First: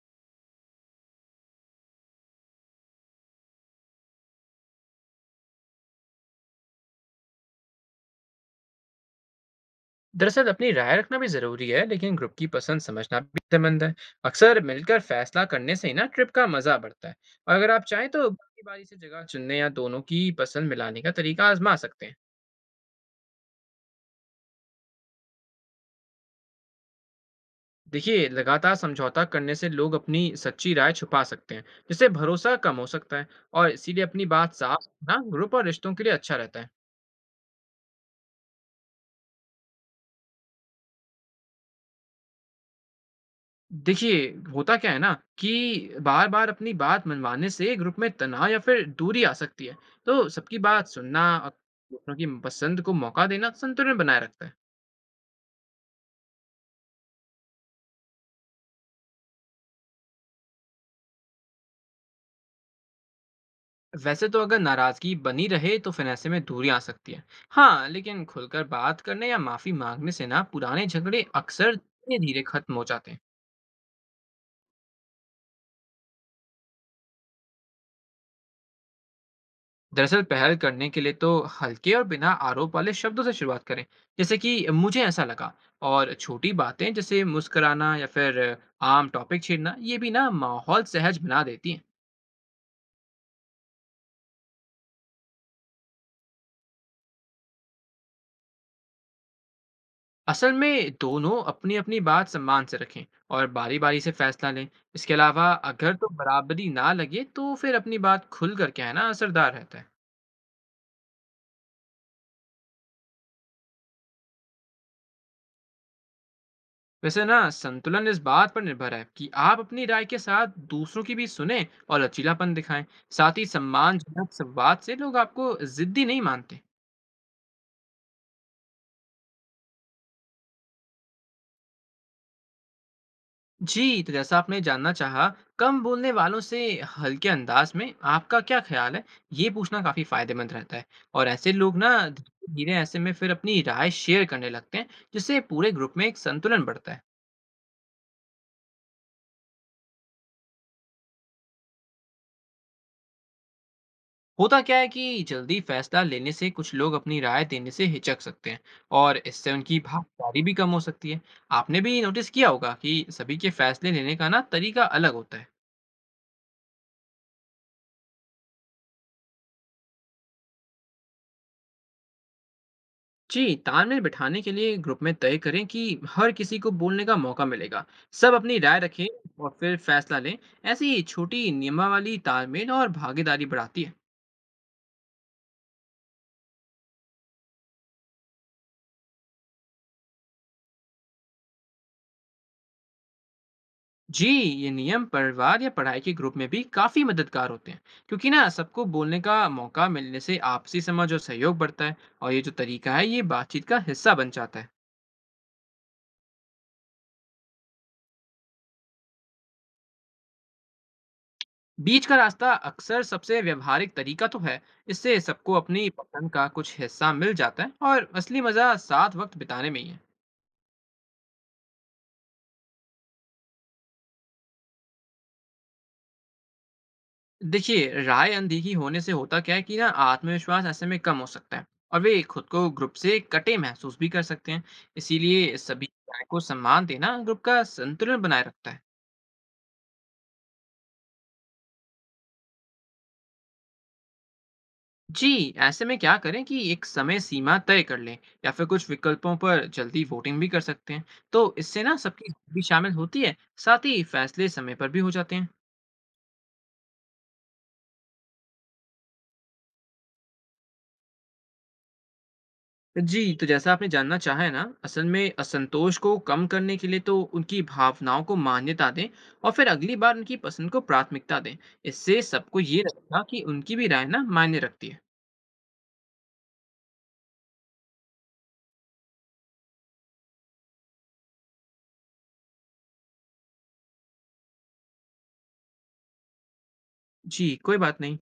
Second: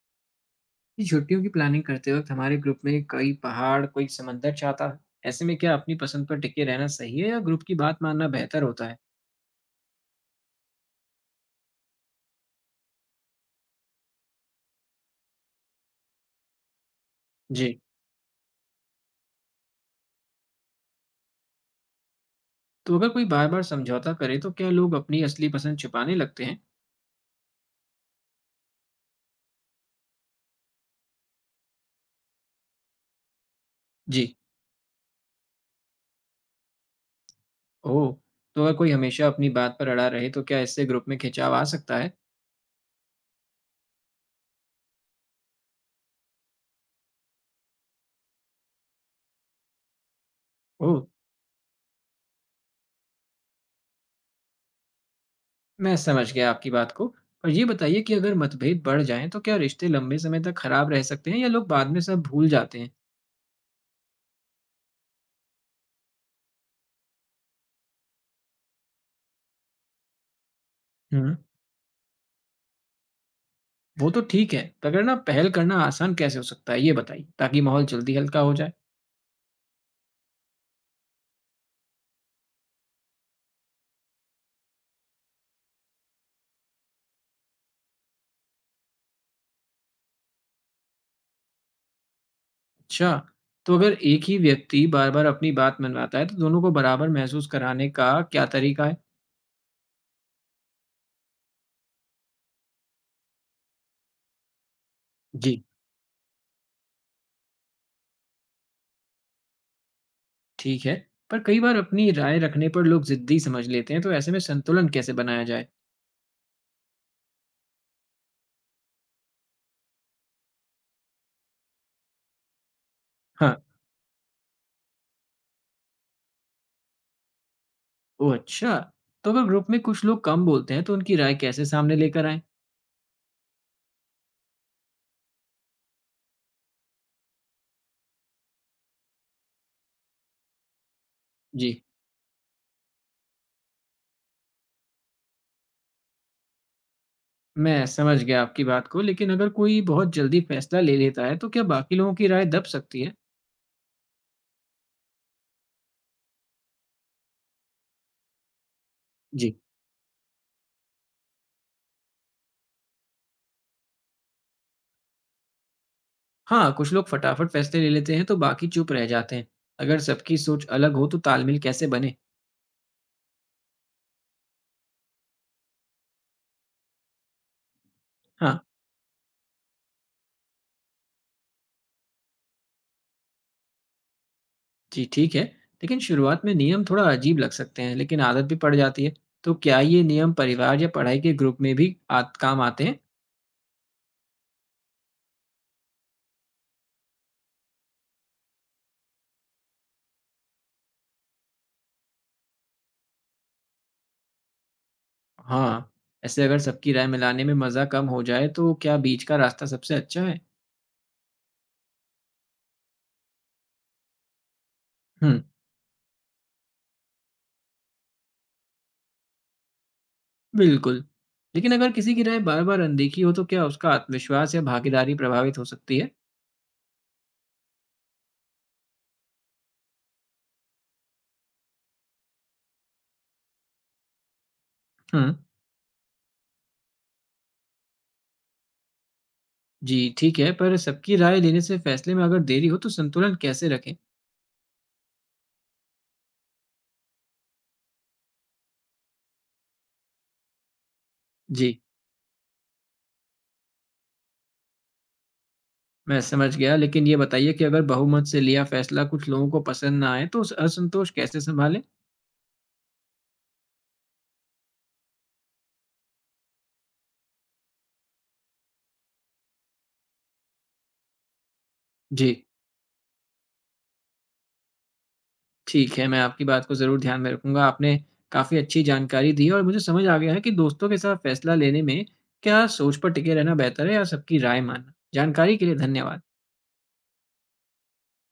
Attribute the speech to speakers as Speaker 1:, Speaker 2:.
Speaker 1: ये छुट्टियों की प्लानिंग करते वक्त हमारे ग्रुप में कई पहाड़ कोई समंदर चाहता है। ऐसे में क्या अपनी पसंद पर टिके रहना सही है या ग्रुप की बात मानना बेहतर होता है?
Speaker 2: दरअसल अपनी राय रखना भी जरूरी है, लेकिन ग्रुप की पसंद समझना भी फायदेमंद है। अक्सर मिलकर फैसला करने से ही ना ट्रिप का मजा बढ़ता है। और अगर
Speaker 1: जी।
Speaker 2: आप चाहें तो बारी बारी से जगह चुनने या दोनों की पसंद मिलाने का तरीका आजमा सकते हैं।
Speaker 1: तो अगर कोई बार बार समझौता करे तो क्या लोग अपनी असली पसंद छुपाने लगते हैं?
Speaker 2: देखिए, लगातार समझौता करने से लोग अपनी सच्ची राय छुपा सकते हैं, जिससे भरोसा कम हो सकता है। और इसीलिए अपनी
Speaker 1: जी।
Speaker 2: बात साफ रखना ग्रुप और रिश्तों के लिए अच्छा रहता है।
Speaker 1: ओह। तो अगर कोई हमेशा अपनी बात पर अड़ा रहे तो क्या इससे ग्रुप में खिंचाव आ सकता है?
Speaker 2: देखिए, होता क्या है ना कि बार-बार अपनी बात मनवाने से ग्रुप में तनाव या फिर दूरी आ सकती है। तो सबकी बात
Speaker 1: ओह।
Speaker 2: सुनना और दूसरों की पसंद को मौका देना संतुलन बनाए रखता है।
Speaker 1: मैं समझ गया आपकी बात को, पर ये बताइए कि अगर मतभेद बढ़ जाएं तो क्या रिश्ते लंबे समय तक खराब रह सकते हैं या लोग बाद में सब भूल जाते हैं?
Speaker 2: वैसे तो अगर नाराजगी बनी रहे तो फिर ऐसे में दूरी आ सकती है। हाँ, लेकिन खुलकर बात करने या माफी मांगने से ना पुराने झगड़े
Speaker 1: हम्म।
Speaker 2: अक्सर धीरे-धीरे खत्म हो जाते हैं।
Speaker 1: वो तो ठीक है, मगर ना पहल करना आसान कैसे हो सकता है ये बताइए, ताकि माहौल जल्दी हल्का हो जाए?
Speaker 2: दरअसल पहल करने के लिए तो हल्के और बिना आरोप वाले शब्दों से शुरुआत करें, जैसे कि मुझे ऐसा लगा। और छोटी बातें जैसे मुस्कुराना या फिर आम टॉपिक छेड़ना, ये भी ना माहौल सहज बना देती हैं।
Speaker 1: अच्छा। तो अगर एक ही व्यक्ति बार-बार अपनी बात मनवाता है, तो दोनों को बराबर महसूस कराने का क्या तरीका है?
Speaker 2: असल में दोनों अपनी अपनी बात सम्मान से रखें और बारी बारी से फैसला लें। इसके अलावा
Speaker 1: जी
Speaker 2: अगर तो बराबरी ना लगे तो फिर अपनी बात खुल कर कहना असरदार रहता है।
Speaker 1: ठीक है। पर कई बार अपनी राय रखने पर लोग जिद्दी समझ लेते हैं, तो ऐसे में संतुलन कैसे बनाया जाए?
Speaker 2: वैसे ना संतुलन इस बात पर निर्भर है कि आप अपनी राय के साथ दूसरों की भी सुने और लचीलापन दिखाएं। साथ ही
Speaker 1: हाँ।
Speaker 2: सम्मानजनक संवाद से लोग आपको जिद्दी नहीं मानते।
Speaker 1: ओह अच्छा। तो अगर ग्रुप में कुछ लोग कम बोलते हैं, तो उनकी राय कैसे सामने लेकर आएं?
Speaker 2: जी तो जैसा आपने जानना चाहा, कम बोलने वालों से हल्के अंदाज में आपका क्या ख्याल है, ये पूछना काफी फायदेमंद रहता है। और ऐसे
Speaker 1: जी।
Speaker 2: लोग ना धीरे धीरे ऐसे में फिर अपनी राय शेयर करने लगते हैं, जिससे पूरे ग्रुप में एक संतुलन बढ़ता है।
Speaker 1: मैं समझ गया आपकी बात को, लेकिन अगर कोई बहुत जल्दी फैसला ले लेता है, तो क्या बाकी लोगों की राय दब सकती है?
Speaker 2: होता क्या है कि जल्दी फैसला लेने से कुछ लोग अपनी राय देने से हिचक सकते हैं, और इससे
Speaker 1: जी।
Speaker 2: उनकी भागीदारी भी कम हो सकती है। आपने भी नोटिस किया होगा कि सभी के फैसले लेने का ना तरीका अलग होता है।
Speaker 1: हाँ, कुछ लोग फटाफट फैसले ले लेते हैं तो बाकी चुप रह जाते हैं। अगर सबकी सोच अलग हो तो तालमेल कैसे बने?
Speaker 2: जी, तालमेल बिठाने के लिए ग्रुप में तय करें कि हर किसी को बोलने का मौका मिलेगा, सब
Speaker 1: हाँ।
Speaker 2: अपनी राय रखें और फिर फैसला लें। ऐसी छोटी नियमावली तालमेल और भागीदारी बढ़ाती है।
Speaker 1: जी ठीक है, लेकिन शुरुआत में नियम थोड़ा अजीब लग सकते हैं, लेकिन आदत भी पड़ जाती है। तो क्या ये नियम परिवार या पढ़ाई के ग्रुप में भी आत काम आते हैं?
Speaker 2: जी, ये नियम परिवार या पढ़ाई के ग्रुप में भी काफी मददगार होते हैं, क्योंकि ना सबको बोलने का मौका मिलने से आपसी समझ और सहयोग बढ़ता है। और ये जो तरीका है, ये बातचीत का हिस्सा बन जाता है।
Speaker 1: हाँ। ऐसे अगर सबकी राय मिलाने में मज़ा कम हो जाए तो क्या बीच का रास्ता सबसे अच्छा है?
Speaker 2: बीच का रास्ता अक्सर सबसे व्यवहारिक तरीका तो है। इससे
Speaker 1: हुँ,
Speaker 2: सबको अपनी पसंद का कुछ हिस्सा मिल जाता है और असली मजा साथ वक्त बिताने में ही है।
Speaker 1: बिल्कुल। लेकिन अगर किसी की राय बार-बार अनदेखी हो तो क्या उसका आत्मविश्वास या भागीदारी प्रभावित हो सकती है?
Speaker 2: देखिए, राय अनदेखी होने से होता क्या है कि ना आत्मविश्वास ऐसे में कम हो सकता है, और वे खुद को ग्रुप से कटे महसूस भी कर सकते हैं।
Speaker 1: हुँ।
Speaker 2: इसीलिए सभी राय को सम्मान देना ग्रुप का संतुलन बनाए रखता है।
Speaker 1: जी ठीक है। पर सबकी राय लेने से फैसले में अगर देरी हो तो संतुलन कैसे रखें?
Speaker 2: जी, ऐसे में क्या करें कि एक समय सीमा तय कर लें, या फिर कुछ विकल्पों पर जल्दी वोटिंग भी कर सकते हैं। तो
Speaker 1: जी।
Speaker 2: इससे ना सबकी राय भी शामिल होती है, साथ ही फैसले समय पर भी हो जाते हैं।
Speaker 1: मैं समझ गया, लेकिन ये बताइए कि अगर बहुमत से लिया फैसला कुछ लोगों को पसंद ना आए तो उस असंतोष कैसे संभालें?
Speaker 2: जी, तो जैसा आपने जानना चाहा है ना, असल में असंतोष को कम करने के लिए तो उनकी भावनाओं को मान्यता दें और फिर अगली बार उनकी पसंद को प्राथमिकता दें। इससे
Speaker 1: जी
Speaker 2: सबको ये लगेगा कि उनकी भी राय ना मायने रखती है।
Speaker 1: ठीक है। मैं आपकी बात को ज़रूर ध्यान में रखूंगा। आपने काफ़ी अच्छी जानकारी दी और मुझे समझ आ गया है कि दोस्तों के साथ फैसला लेने में क्या सोच पर टिके रहना बेहतर है या सबकी राय मानना। जानकारी के लिए धन्यवाद।
Speaker 2: जी, कोई बात नहीं।